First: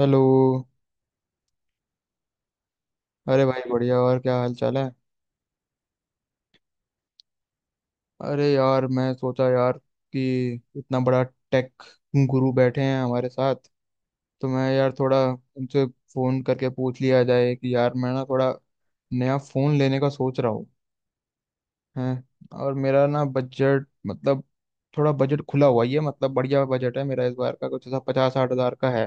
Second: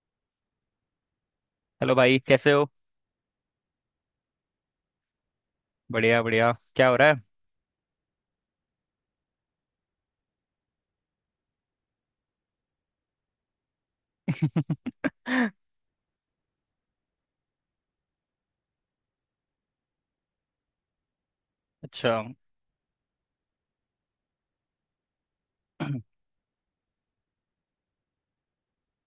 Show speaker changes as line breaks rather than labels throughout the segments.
Hello.
Hello भाई, कैसे हो।
अरे भाई, बढ़िया। और क्या हाल चाल है?
बढ़िया बढ़िया, क्या हो रहा है।
अरे यार, मैं सोचा यार कि इतना बड़ा टेक गुरु बैठे हैं हमारे साथ, तो मैं यार थोड़ा उनसे फ़ोन करके पूछ लिया जाए कि यार मैं ना थोड़ा नया फ़ोन लेने का सोच रहा हूँ।
अच्छा।
हैं, और मेरा ना बजट मतलब थोड़ा बजट खुला हुआ ही है, मतलब बढ़िया बजट है मेरा इस बार का, कुछ ऐसा 50-60 हज़ार का है।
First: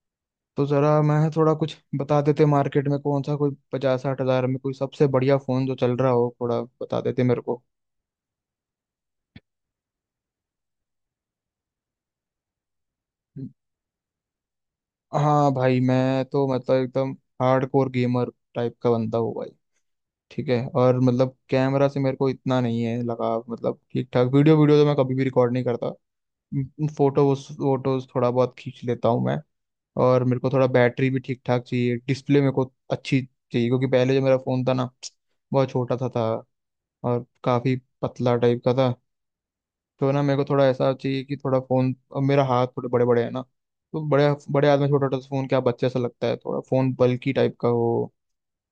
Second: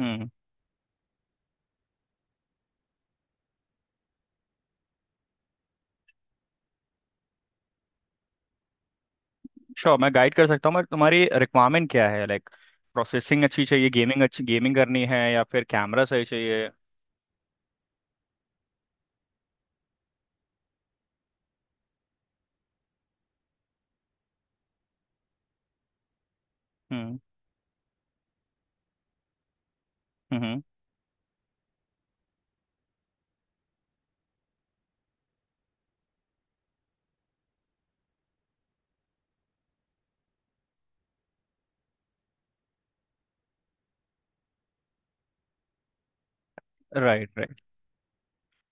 हम्म।
तो जरा मैं थोड़ा कुछ बता देते मार्केट में कौन सा, कोई 50-60 हजार में कोई सबसे बढ़िया फोन जो चल रहा हो, थोड़ा बता देते मेरे को।
श्योर, मैं गाइड कर सकता हूँ मगर तुम्हारी रिक्वायरमेंट क्या है? लाइक, प्रोसेसिंग अच्छी चाहिए, गेमिंग अच्छी, गेमिंग करनी है या
हाँ
फिर
भाई,
कैमरा
मैं
सही
तो
चाहिए।
मतलब एकदम हार्डकोर गेमर टाइप का बंदा हूँ भाई। ठीक है, और मतलब कैमरा से मेरे को इतना नहीं है लगाव, मतलब ठीक ठाक। वीडियो वीडियो तो मैं कभी भी रिकॉर्ड नहीं करता।
हम्म।
फोटो फोटोज थोड़ा बहुत खींच लेता हूँ मैं। और मेरे को
हम्म।
थोड़ा बैटरी भी ठीक ठाक चाहिए, डिस्प्ले मेरे को अच्छी चाहिए, क्योंकि पहले जो मेरा फोन था ना, बहुत छोटा सा था और काफी पतला टाइप का था। तो ना मेरे को थोड़ा ऐसा चाहिए कि थोड़ा फोन, अब मेरा हाथ थोड़े बड़े बड़े है ना, तो बड़े बड़े हाथ में छोटा छोटा फोन क्या बच्चे सा लगता है, थोड़ा फोन
राइट
बल्की टाइप
राइट।
का हो।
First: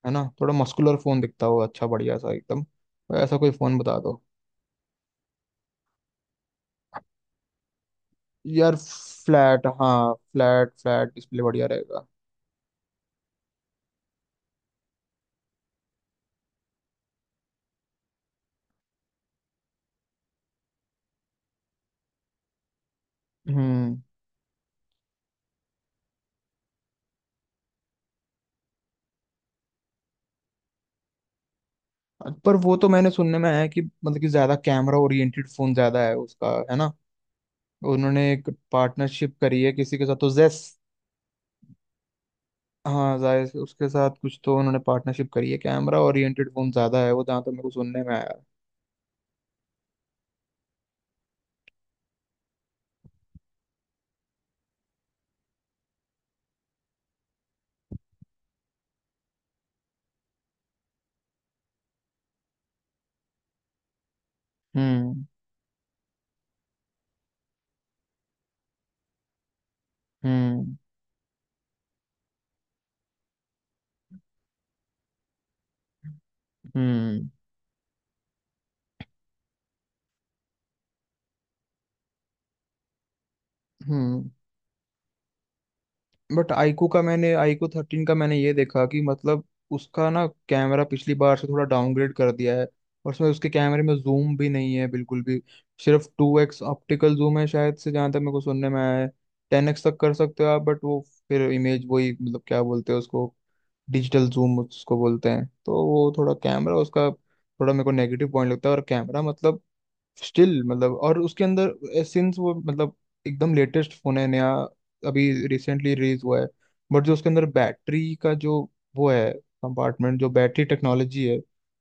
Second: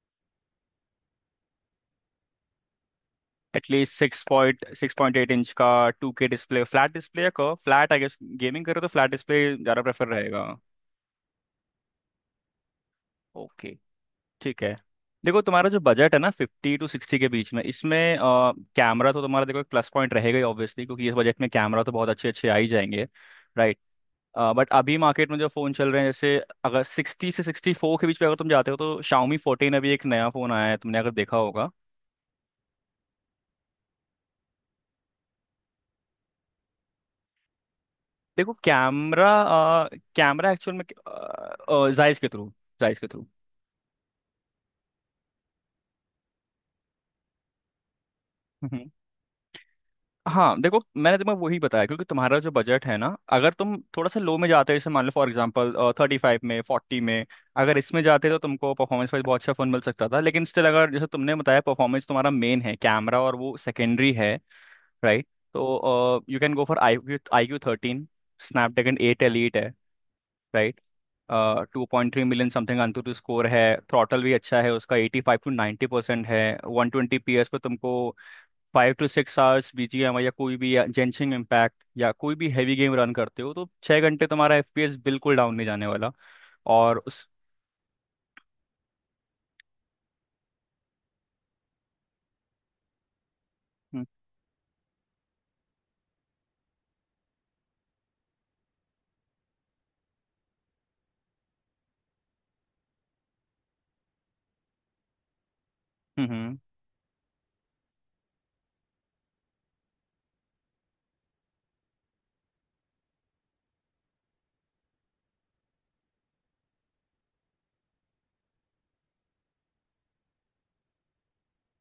है ना, थोड़ा मस्कुलर फोन दिखता हो, अच्छा बढ़िया सा एकदम। तो ऐसा कोई फोन
एटलीस्ट
बता दो।
6.6-6.8 इंच का 2K डिस्प्ले, फ्लैट डिस्प्ले या curve? Flat I guess. Gaming
यार
करो तो फ्लैट डिस्प्ले
फ्लैट,
ज़्यादा प्रेफर
हाँ,
रहेगा।
फ्लैट फ्लैट डिस्प्ले बढ़िया रहेगा।
ओके, ठीक है। देखो, तुम्हारा जो बजट है ना, 50 से 60 के बीच में, इसमें कैमरा तो तुम्हारा देखो एक प्लस पॉइंट रहेगा ही, ऑब्वियसली, क्योंकि इस बजट में कैमरा तो बहुत अच्छे अच्छे आ ही जाएंगे। राइट।
हम्म।
बट अभी मार्केट में जो फ़ोन चल रहे हैं, जैसे अगर 60 से 64 के बीच पे अगर तुम जाते हो, तो शाओमी 14, अभी एक नया फ़ोन आया है, तुमने अगर देखा होगा।
पर वो तो मैंने सुनने में है कि मतलब कि ज्यादा कैमरा ओरिएंटेड फोन ज्यादा है उसका, है ना? उन्होंने एक
देखो कैमरा,
पार्टनरशिप करी है किसी के साथ तो
कैमरा
जेस।
एक्चुअल में जायज़ के थ्रू, जायज़ के
हाँ,
थ्रू।
जाहिर से उसके साथ कुछ तो उन्होंने पार्टनरशिप करी है, कैमरा ओरिएंटेड फोन ज्यादा है वो, जहाँ तो मेरे को सुनने में आया।
हाँ देखो, मैंने तुम्हें वही बताया क्योंकि तुम्हारा जो बजट है ना, अगर तुम थोड़ा सा लो में जाते, जैसे मान लो फॉर एग्जांपल, 35 में, 40 में, अगर इसमें जाते तो तुमको परफॉर्मेंस वाइज बहुत अच्छा फोन मिल सकता था, लेकिन स्टिल अगर जैसे तुमने बताया, परफॉर्मेंस तुम्हारा मेन है, कैमरा और वो सेकेंडरी है।
हम्म।
राइट। तो you can go for I Q, iQOO 13। Snapdragon eight elite है।
हम्म।
Right. 2.3 million something AnTuTu score है। थ्रॉटल भी अच्छा है उसका, 85 से 90% है, वन ट्वेंटी
हम्म।
पी एस पे तुमको 5 से 6 आवर्स बीजीएम या कोई भी जेंशिंग इम्पैक्ट या कोई भी हैवी गेम रन करते हो तो 6 घंटे
हम्म।
तुम्हारा एफपीएस बिल्कुल डाउन नहीं जाने वाला।
बट
और उस।
iQOO 13 का मैंने ये देखा कि मतलब उसका ना कैमरा पिछली बार से थोड़ा डाउनग्रेड कर दिया है, और उसमें उसके कैमरे में
हम्म।
जूम भी नहीं है बिल्कुल भी। सिर्फ 2x ऑप्टिकल जूम है शायद से, जहाँ तक मेरे को सुनने में आया है। 10x तक कर सकते हो आप, बट वो फिर इमेज वही, मतलब क्या बोलते हैं उसको, डिजिटल जूम उसको बोलते हैं। तो वो थोड़ा
हम्म।
कैमरा उसका थोड़ा मेरे को नेगेटिव पॉइंट लगता है। और कैमरा मतलब स्टिल, मतलब और उसके अंदर सिंस वो मतलब एकदम लेटेस्ट फोन है, नया, अभी रिसेंटली रिलीज हुआ है। बट जो उसके अंदर बैटरी का जो वो है कंपार्टमेंट, जो बैटरी टेक्नोलॉजी है,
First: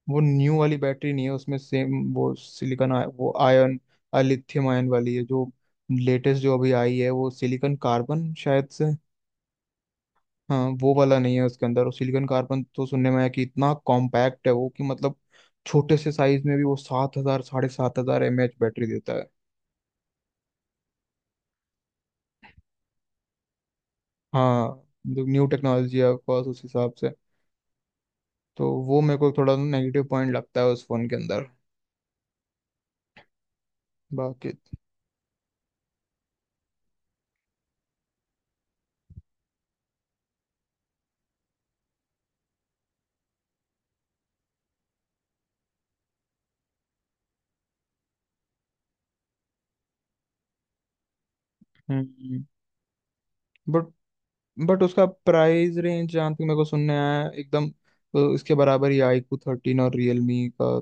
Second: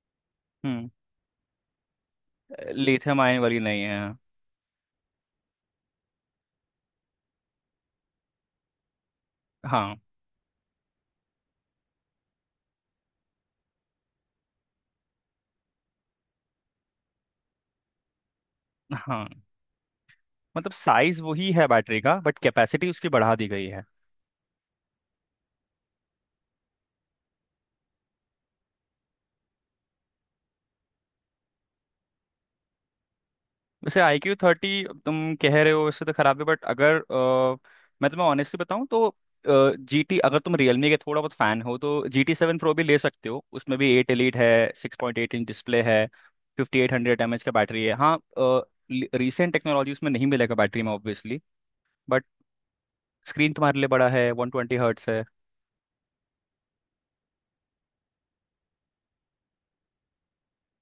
वो न्यू वाली
हम्म।
बैटरी नहीं है उसमें, सेम वो सिलिकॉन
लिथियम
वो
आयन वाली
आयन,
नहीं है।
लिथियम आयन वाली है। जो लेटेस्ट जो अभी आई है वो सिलिकॉन कार्बन शायद से,
हाँ।
हाँ, वो वाला नहीं है उसके अंदर। और सिलिकॉन कार्बन तो सुनने में आया कि इतना कॉम्पैक्ट है वो कि मतलब छोटे से साइज में भी वो 7 हजार, 7.5 हजार एम एच बैटरी देता
हाँ,
है।
मतलब साइज वही है बैटरी का बट कैपेसिटी उसकी बढ़ा दी गई है।
हाँ, न्यू टेक्नोलॉजी है ऑफकोर्स उस हिसाब से। तो वो मेरे को थोड़ा नेगेटिव पॉइंट लगता है उस फोन के अंदर।
वैसे आई क्यू
बाकी
थर्टी तुम कह रहे हो, वैसे तो खराब है, बट अगर मैं तुम्हें ऑनेस्टली बताऊं तो जी टी, अगर तुम रियलमी के थोड़ा बहुत फैन हो तो GT 7 Pro भी ले सकते हो, उसमें भी एट एलीट है। 6.8 इंच डिस्प्ले है। 5800 mAh का बैटरी है। हाँ, रिसेंट टेक्नोलॉजी उसमें नहीं मिलेगा बैटरी में, ऑब्वियसली। बट
हम्म।
स्क्रीन तुम्हारे लिए
बट
बड़ा है, वन ट्वेंटी
बट उसका
हर्ट्स है।
प्राइस रेंज जहाँ तक मेरे को सुनने आया है, एकदम इसके बराबर ही iQOO 13 और रियलमी का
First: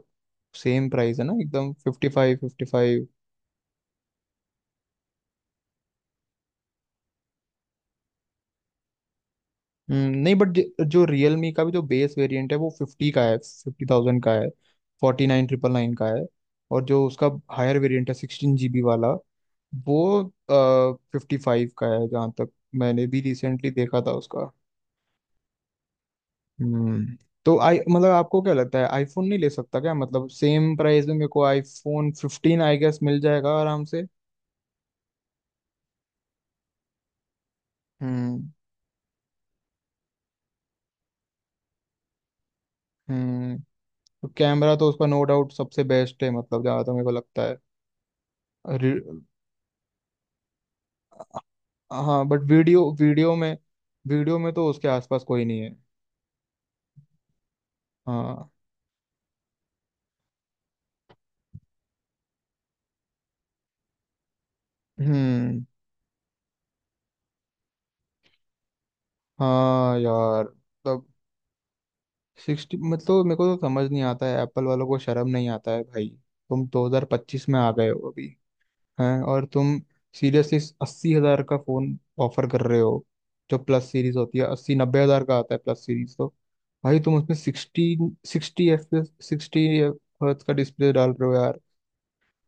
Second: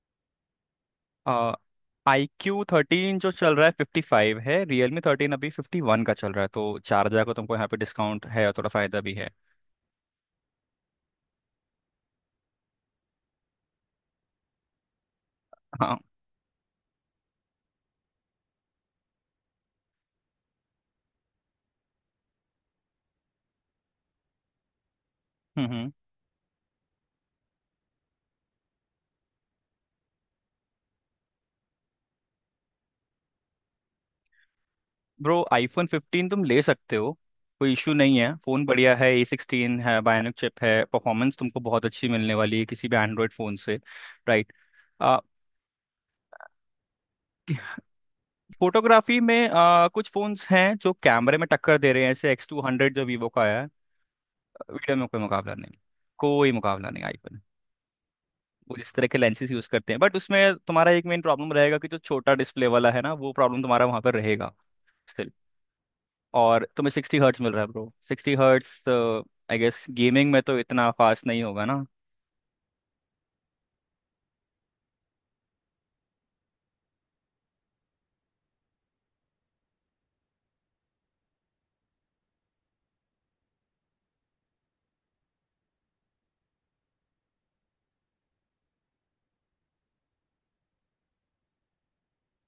सेम प्राइस है ना एकदम, fifty
I Q
five
thirteen जो चल रहा है 55 है, रियलमी 13 अभी 51 का चल रहा है, तो 4,000 का तुमको यहाँ पे डिस्काउंट है और थोड़ा फायदा भी है।
नहीं, बट जो रियलमी का भी जो बेस वेरिएंट है वो 50 का है, 50,000 का है, 49,999
हाँ।
का है। और जो उसका हायर वेरिएंट है 16 GB वाला, वो 55 का है जहाँ तक मैंने भी रिसेंटली देखा था उसका।
हम्म हम्म।
हम्म। तो आई मतलब आपको क्या लगता है, आईफोन नहीं ले सकता क्या, मतलब सेम प्राइस में मेरे को iPhone 15 आई गेस मिल जाएगा आराम से।
ब्रो, iPhone 15 तुम ले सकते हो, कोई इशू नहीं है,
हम्म।
फ़ोन बढ़िया है, A16 है, बायोनिक चिप है, परफॉर्मेंस तुमको बहुत अच्छी मिलने वाली है किसी भी एंड्रॉयड फ़ोन
हम्म।
से।
तो
राइट।
कैमरा तो उसका
आ,
नो डाउट सबसे बेस्ट है, मतलब जहाँ तक मेरे को लगता
फोटोग्राफी में कुछ फ़ोन्स हैं जो कैमरे में टक्कर दे
है।
रहे हैं,
हाँ
जैसे
but
X two
video,
hundred जो वीवो
वीडियो
का
में,
आया है।
वीडियो में तो उसके
वीडियो में कोई
आसपास कोई
मुकाबला
नहीं
नहीं,
है।
कोई मुकाबला नहीं आईफोन।
हाँ।
वो जिस तरह के लेंसेज यूज़ करते हैं, बट उसमें तुम्हारा एक मेन प्रॉब्लम रहेगा कि जो छोटा डिस्प्ले वाला है ना, वो प्रॉब्लम तुम्हारा वहाँ पर रहेगा।
हम्म।
और तुम्हें 60Hz मिल रहा है ब्रो, 60Hz। आई गेस
हाँ
गेमिंग में
यार।
तो इतना
तब
फास्ट नहीं होगा ना।
सिक्सटी, मतलब मेरे को तो समझ नहीं आता है, एप्पल वालों को शर्म नहीं आता है भाई, तुम 2025 में आ गए हो अभी। हैं, और तुम सीरियसली 80 हजार का फोन ऑफर कर रहे हो। जो प्लस सीरीज होती है 80-90 हजार का आता है प्लस सीरीज, तो भाई तुम उसमें सिक्सटी, सिक्सटी एफ, 60 Hz का डिस्प्ले डाल रहे हो?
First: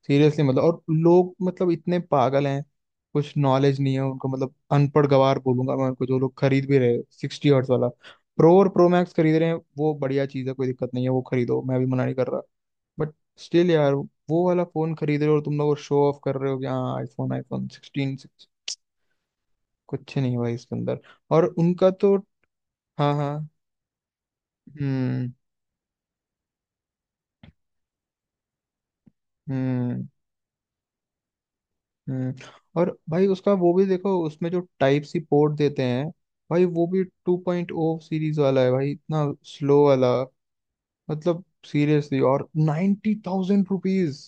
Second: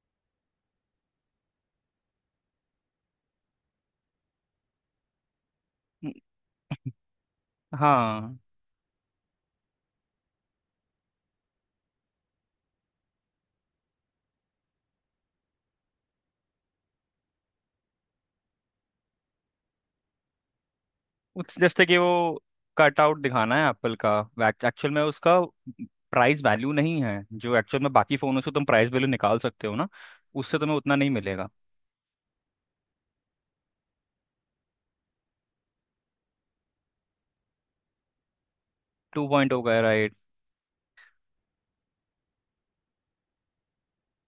सीरियसली, मतलब। और लोग मतलब इतने पागल हैं, कुछ नॉलेज नहीं है उनको, मतलब अनपढ़ गवार बोलूंगा मैं उनको,
हम्म,
जो लोग खरीद भी रहे 60 Hz वाला।
हाँ।
प्रो और प्रो मैक्स खरीद रहे हैं वो बढ़िया चीज़ है, कोई दिक्कत नहीं है, वो खरीदो, मैं भी मना नहीं कर रहा। बट स्टिल यार, वो वाला फोन खरीद रहे हो और तुम लोग शो ऑफ कर रहे हो कि हाँ आईफोन, iPhone 16। कुछ नहीं है भाई इसके अंदर। और
उस जैसे
उनका
कि
तो
वो कट
हाँ,
आउट
हाँ।
दिखाना है एप्पल का। एक्चुअल में
हम्म।
उसका प्राइस वैल्यू नहीं है, जो एक्चुअल में बाकी फ़ोनों से तुम प्राइस वैल्यू निकाल सकते हो ना,
हम्म।
उससे तुम्हें उतना नहीं मिलेगा।
हम्म। और भाई उसका वो भी देखो, उसमें जो टाइप सी पोर्ट देते हैं, भाई वो भी 2.0 सीरीज वाला है भाई, इतना
टू पॉइंट हो गया,
स्लो वाला,
राइट।
मतलब सीरियसली। और 90,000 रुपीज।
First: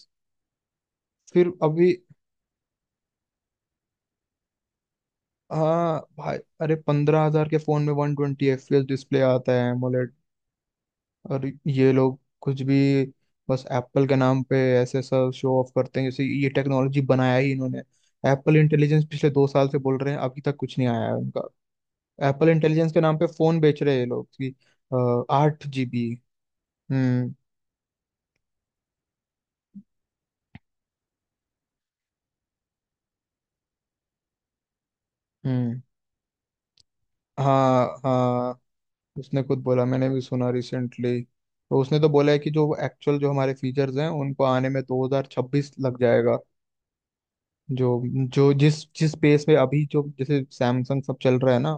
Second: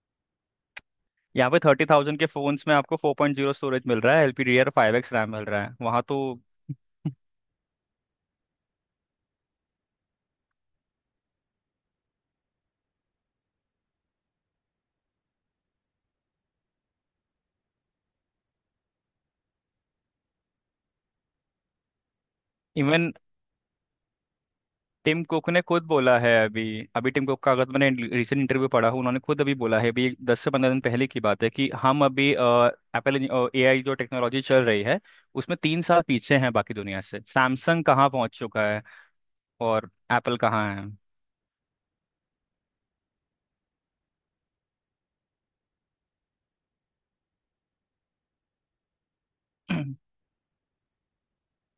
यहाँ
फिर
पे थर्टी
अभी
थाउजेंड के फ़ोन्स में आपको 4.0 स्टोरेज मिल रहा है, LPDDR5X रैम मिल रहा है
हाँ
वहाँ
भाई,
तो।
अरे 15 हजार के फोन में 120 FPS डिस्प्ले आता है AMOLED। और ये लोग कुछ भी, बस एप्पल के नाम पे ऐसे सब शो ऑफ करते हैं जैसे ये टेक्नोलॉजी बनाया ही इन्होंने। एप्पल इंटेलिजेंस पिछले 2 साल से बोल रहे हैं, अभी तक कुछ नहीं आया है उनका। एप्पल इंटेलिजेंस के
इवन
नाम पे फोन बेच रहे हैं ये लोग कि
टिम कुक ने
आठ
खुद
जीबी
बोला है अभी। अभी टिम
हम्म।
कुक का, अगर मैंने रिसेंट इंटरव्यू पढ़ा हूँ, उन्होंने खुद अभी बोला है, अभी 10 से 15 दिन पहले की बात है कि हम अभी एप्पल, एआई जो टेक्नोलॉजी चल रही है, उसमें
हम्म।
3 साल पीछे हैं बाकी दुनिया से। सैमसंग
हाँ,
कहाँ पहुंच
हाँ,
चुका है
उसने खुद बोला,
और
मैंने भी
एप्पल
सुना
कहाँ
रिसेंटली, तो उसने तो बोला है कि जो एक्चुअल जो हमारे फीचर्स हैं उनको आने में 2026 लग जाएगा। जो जो जिस जिस पेस पे
है।
अभी जो जैसे सैमसंग सब चल रहा है ना,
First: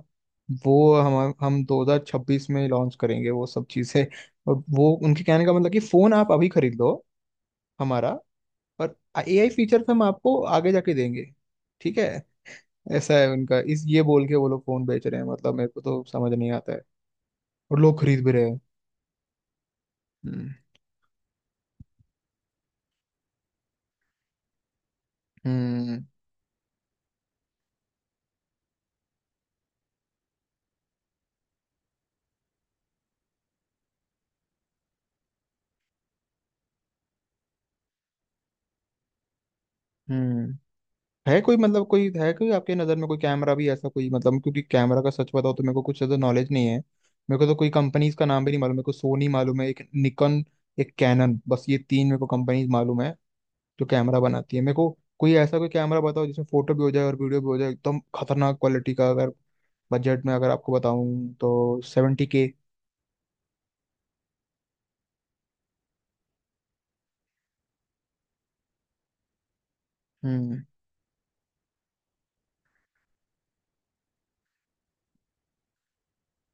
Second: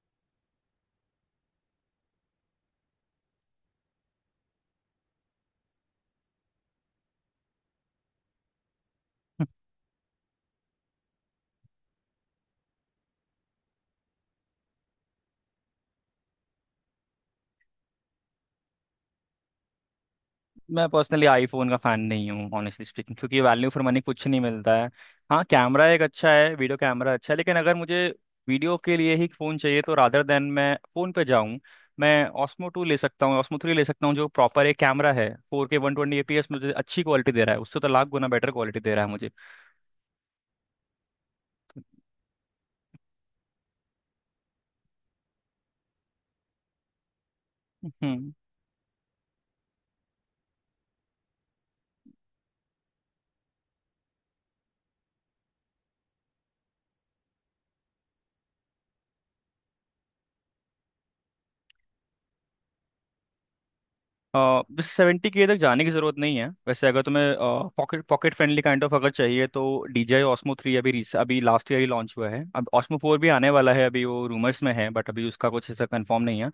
वो हम 2026 में लॉन्च करेंगे वो सब चीज़ें। और वो उनके कहने का मतलब कि फ़ोन आप अभी खरीद लो हमारा, और एआई फीचर्स हम आपको आगे जाके देंगे, ठीक है। ऐसा है उनका, इस ये बोल के वो लोग फोन बेच रहे हैं, मतलब मेरे को तो समझ नहीं आता है। और लोग खरीद भी रहे हैं। हम्म।
मैं पर्सनली आईफोन का फैन नहीं हूँ, ऑनेस्टली स्पीकिंग, क्योंकि वैल्यू फॉर मनी कुछ नहीं मिलता है। हाँ कैमरा एक
हम्म।
अच्छा है, वीडियो कैमरा अच्छा है, लेकिन अगर मुझे वीडियो के लिए ही फ़ोन चाहिए तो रादर देन मैं फ़ोन पे जाऊँ, मैं ऑस्मो टू ले सकता हूँ, ऑस्मो थ्री ले सकता हूँ, जो प्रॉपर एक कैमरा है, 4K 120 FPS मुझे अच्छी क्वालिटी दे रहा है, उससे तो लाख गुना बेटर क्वालिटी दे रहा है मुझे।
हम्म। है कोई, मतलब कोई है कोई आपके नज़र में कोई कैमरा भी ऐसा कोई, मतलब क्योंकि कैमरा का सच बताओ तो मेरे को कुछ ज़्यादा नॉलेज नहीं है। मेरे को तो कोई कंपनीज का
हम्म।
नाम भी नहीं मालूम, मेरे को सोनी मालूम है, एक निकॉन, एक कैनन, बस ये तीन मेरे को कंपनीज मालूम है जो कैमरा बनाती है। मेरे को कोई ऐसा कोई कैमरा बताओ जिसमें फोटो भी हो जाए और वीडियो भी हो जाए एकदम खतरनाक क्वालिटी का। अगर बजट में अगर आपको बताऊं तो 70 के।
अ, बस 70K तक जाने की ज़रूरत नहीं है वैसे, अगर तुम्हें pocket pocket friendly kind of अगर चाहिए तो DJI Osmo
हम्म।
3 अभी लास्ट ईयर ही लॉन्च हुआ है, अब Osmo 4 भी आने वाला है, अभी वो रूमर्स में है, बट अभी उसका कुछ ऐसा कंफर्म नहीं है।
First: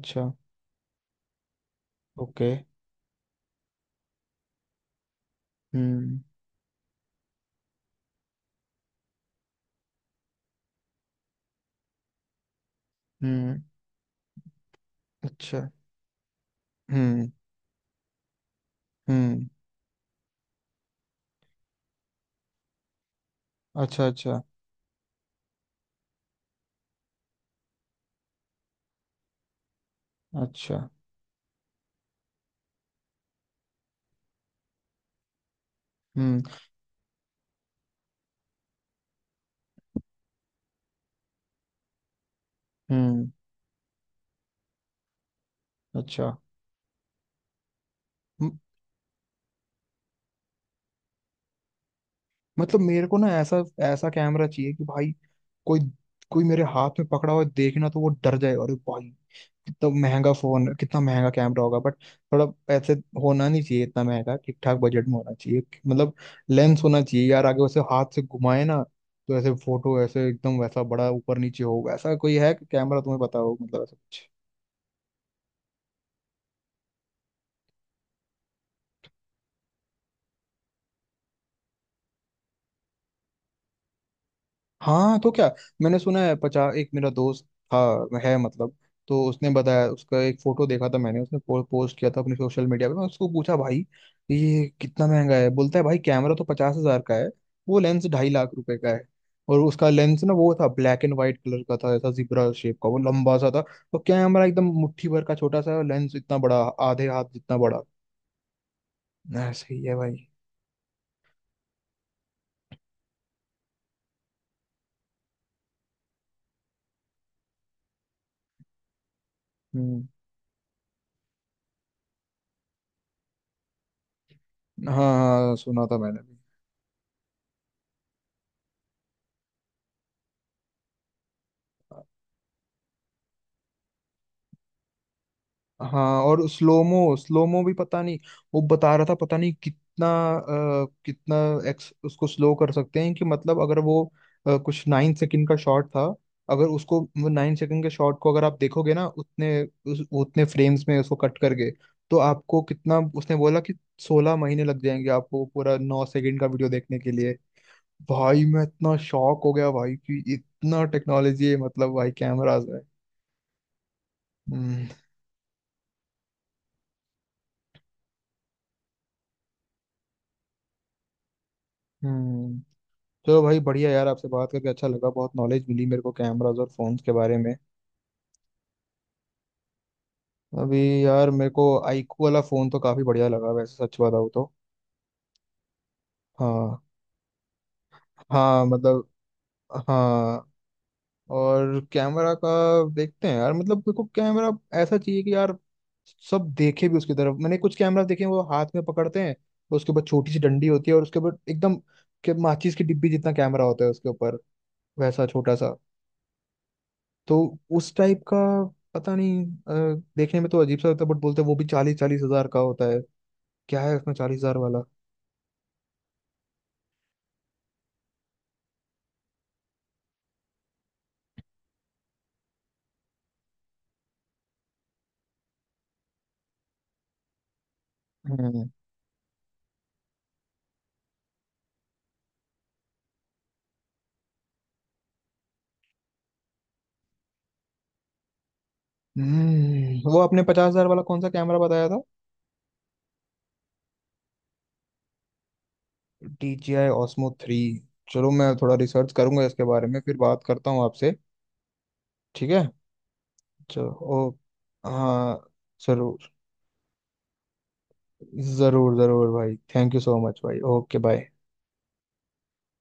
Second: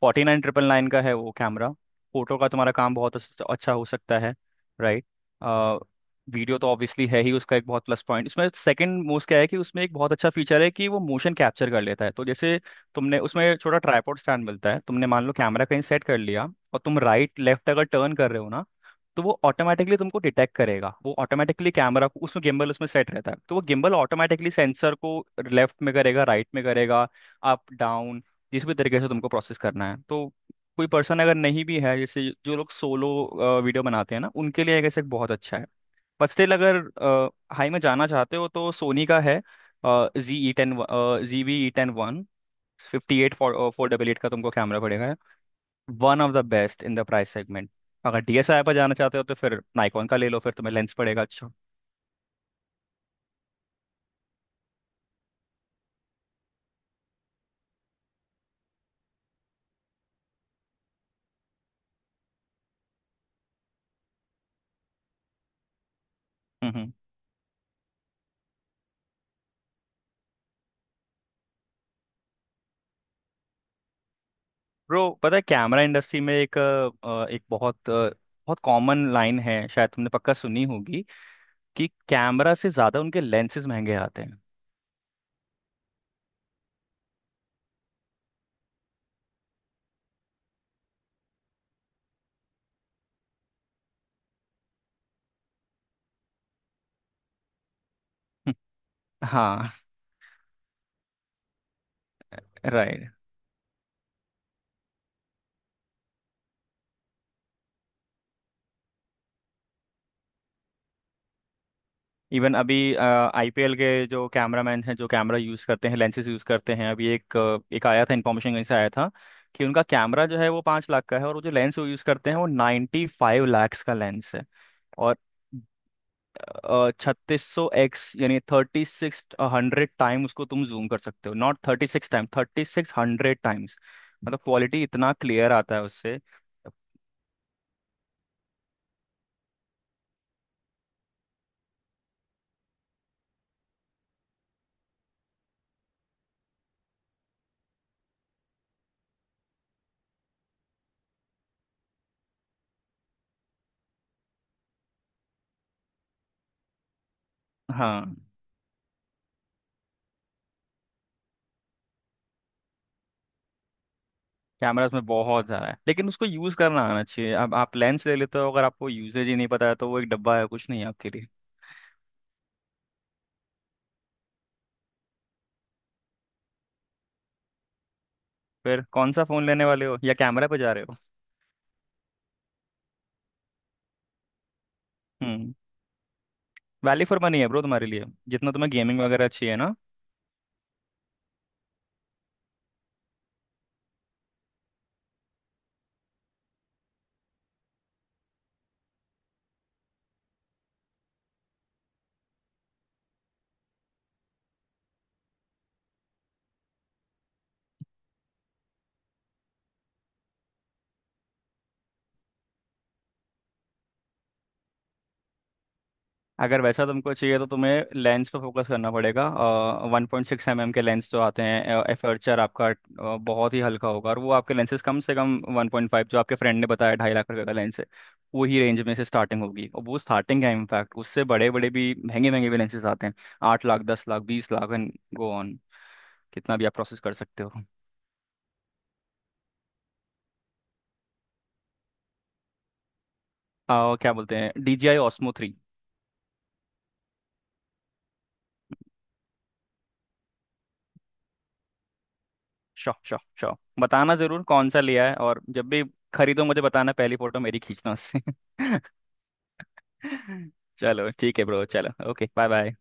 फोर्टी नाइन ट्रिपल नाइन का है वो कैमरा। फोटो का
ओके।
तुम्हारा काम बहुत अच्छा हो सकता है। राइट।
हम्म।
वीडियो तो ऑब्वियसली है ही उसका एक बहुत प्लस पॉइंट, उसमें सेकंड मोस्ट क्या है कि उसमें एक बहुत अच्छा फीचर है कि वो मोशन कैप्चर कर लेता है, तो जैसे तुमने उसमें
हम्म।
छोटा ट्राइपॉड स्टैंड मिलता है, तुमने मान लो
अच्छा।
कैमरा कहीं सेट कर लिया और तुम
हम्म।
राइट लेफ्ट अगर टर्न कर रहे हो ना, तो वो
हम्म।
ऑटोमेटिकली तुमको डिटेक्ट करेगा, वो ऑटोमेटिकली कैमरा को उसमें गिम्बल उसमें सेट रहता है, तो वो गिम्बल
अच्छा, अच्छा।
ऑटोमेटिकली सेंसर को लेफ्ट में करेगा, राइट में करेगा, अप डाउन, जिस भी तरीके से तुमको प्रोसेस करना है, तो
अच्छा।
कोई पर्सन अगर नहीं भी है, जैसे जो लोग सोलो वीडियो बनाते हैं ना, उनके लिए आई गेस एक बहुत अच्छा है। बट
हम्म।
स्टिल अगर हाई में जाना चाहते हो तो सोनी का है G E ten, G B E ten one, fifty
हम्म।
Eight four four double eight का तुमको कैमरा पड़ेगा। वन ऑफ
अच्छा,
the best in the price segment. अगर डीएसएलआर पर जाना चाहते हो तो फिर नाइकॉन का ले लो, फिर तुम्हें लेंस पड़ेगा अच्छा।
मतलब मेरे को ना ऐसा, ऐसा कैमरा चाहिए कि भाई कोई, कोई मेरे हाथ में पकड़ा हुआ देखे ना तो वो डर जाए, अरे भाई कितना महंगा फोन, कितना महंगा कैमरा होगा। बट थोड़ा ऐसे होना नहीं चाहिए इतना महंगा, ठीक ठाक बजट में होना चाहिए, मतलब। लेंस
हम्म।
होना चाहिए यार आगे वैसे, हाथ से घुमाए ना तो ऐसे फोटो ऐसे एकदम वैसा बड़ा ऊपर नीचे हो, ऐसा कोई है कि कैमरा तुम्हें पता हो, मतलब ऐसा कुछ।
ब्रो पता है, कैमरा इंडस्ट्री में एक बहुत बहुत कॉमन लाइन है, शायद तुमने पक्का सुनी होगी कि कैमरा से ज्यादा उनके लेंसेज महंगे आते हैं।
हाँ तो क्या, मैंने सुना है, पचास, एक मेरा दोस्त था, है मतलब, तो उसने बताया, उसका एक फोटो देखा था मैंने, उसने पोस्ट किया था अपने सोशल मीडिया पे, मैं उसको पूछा भाई ये कितना महंगा है। बोलता है भाई कैमरा तो 50,000 का है, वो लेंस 2.5 लाख रुपए का है। और
हाँ।
उसका लेंस ना, वो था ब्लैक एंड व्हाइट कलर का था, ऐसा जिब्रा शेप का, वो
राइट।
लंबा सा था। तो कैमरा एकदम मुट्ठी भर का छोटा सा है और लेंस इतना बड़ा, आधे हाथ जितना बड़ा, ऐसे ही है भाई।
इवन अभी आईपीएल के जो कैमरामैन हैं, जो कैमरा यूज़ करते हैं, लेंसेज यूज़ करते हैं, अभी एक आया था, इन्फॉर्मेशन कहीं से आया था कि उनका
हम्म।
कैमरा जो है वो 5 लाख का है, और वो जो लेंस वो यूज़ करते हैं वो 95 लाख का लेंस है।
हाँ,
और
हाँ सुना था मैंने भी।
3600x यानी 3600 times उसको तुम जूम कर सकते हो, नॉट 36 times, 3600 times। मतलब क्वालिटी इतना क्लियर आता है
हाँ,
उससे।
और स्लोमो, स्लोमो भी पता नहीं, वो बता रहा था पता नहीं कितना, कितना एक्स उसको स्लो कर सकते हैं, कि मतलब अगर वो कुछ 9 सेकंड का शॉट था, अगर उसको वो 9 सेकंड के शॉट को अगर आप देखोगे ना उतने उतने फ्रेम्स में उसको कट करके, तो आपको कितना, उसने बोला कि 16 महीने लग जाएंगे आपको पूरा 9 सेकंड का वीडियो देखने के लिए।
हाँ
भाई मैं इतना शॉक हो गया भाई कि इतना टेक्नोलॉजी है, मतलब भाई कैमराज है।
कैमरा
हम्म।
उसमें बहुत सारा है लेकिन उसको यूज करना आना चाहिए। अब आप लेंस ले लेते हो अगर आपको यूजेज ही नहीं पता है तो वो एक डब्बा है, कुछ नहीं है आपके लिए।
हम्म। चलो भाई बढ़िया, यार आपसे बात करके अच्छा लगा, बहुत नॉलेज मिली मेरे को कैमरास और फोन्स के बारे में।
फिर कौन सा फोन लेने वाले हो या कैमरा पे जा
अभी
रहे हो?
यार मेरे को आईक्यू वाला फोन तो काफी बढ़िया लगा वैसे, सच बताऊँ तो।
हम्म।
हाँ।
वैल्यू फॉर मनी है ब्रो तुम्हारे लिए, जितना
हाँ,
तुम्हें गेमिंग
मतलब।
वगैरह अच्छी है ना।
हाँ, और कैमरा का देखते हैं यार, मतलब मेरे को कैमरा ऐसा चाहिए कि यार सब देखे भी उसकी तरफ। मैंने कुछ कैमरा देखे हैं, वो हाथ में पकड़ते हैं, उसके ऊपर छोटी सी डंडी होती है, और उसके ऊपर एकदम के माचिस की डिब्बी जितना कैमरा होता है उसके ऊपर, वैसा छोटा सा, तो उस टाइप का। पता नहीं, देखने में तो अजीब सा लगता है बट बोलते हैं वो भी 40-40 हजार का होता है। क्या है उसमें 40 हजार वाला?
अगर वैसा तुमको चाहिए तो तुम्हें लेंस पे फोकस करना पड़ेगा। 1.6 mm के लेंस जो आते हैं, एपर्चर आपका बहुत ही हल्का होगा, और वो आपके लेंसेज कम से कम 1.5, जो आपके फ्रेंड ने बताया ₹2.5 लाख का लेंस है, वही
हम्म।
रेंज में से स्टार्टिंग होगी, और वो स्टार्टिंग है, इनफैक्ट उससे बड़े बड़े भी, महंगे महंगे भी लेंसेज आते हैं। 8 lakh, 10 lakh, 20 lakh, and go on. कितना भी आप प्रोसेस कर सकते हो।
वो आपने 50,000 वाला कौन सा कैमरा बताया था?
क्या बोलते हैं, D J I Osmo three.
DJI Osmo 3। चलो, मैं थोड़ा रिसर्च करूंगा इसके बारे में, फिर बात करता हूँ आपसे, ठीक है।
शॉ शॉ शॉ।
चलो।
बताना
ओ।
जरूर कौन सा लिया है, और
हाँ।
जब भी
जरूर,
खरीदो मुझे बताना, पहली फोटो मेरी खींचना उससे।
जरूर, जरूर भाई, थैंक यू सो मच भाई, ओके
चलो
बाय।
ठीक है ब्रो, चलो ओके बाय बाय।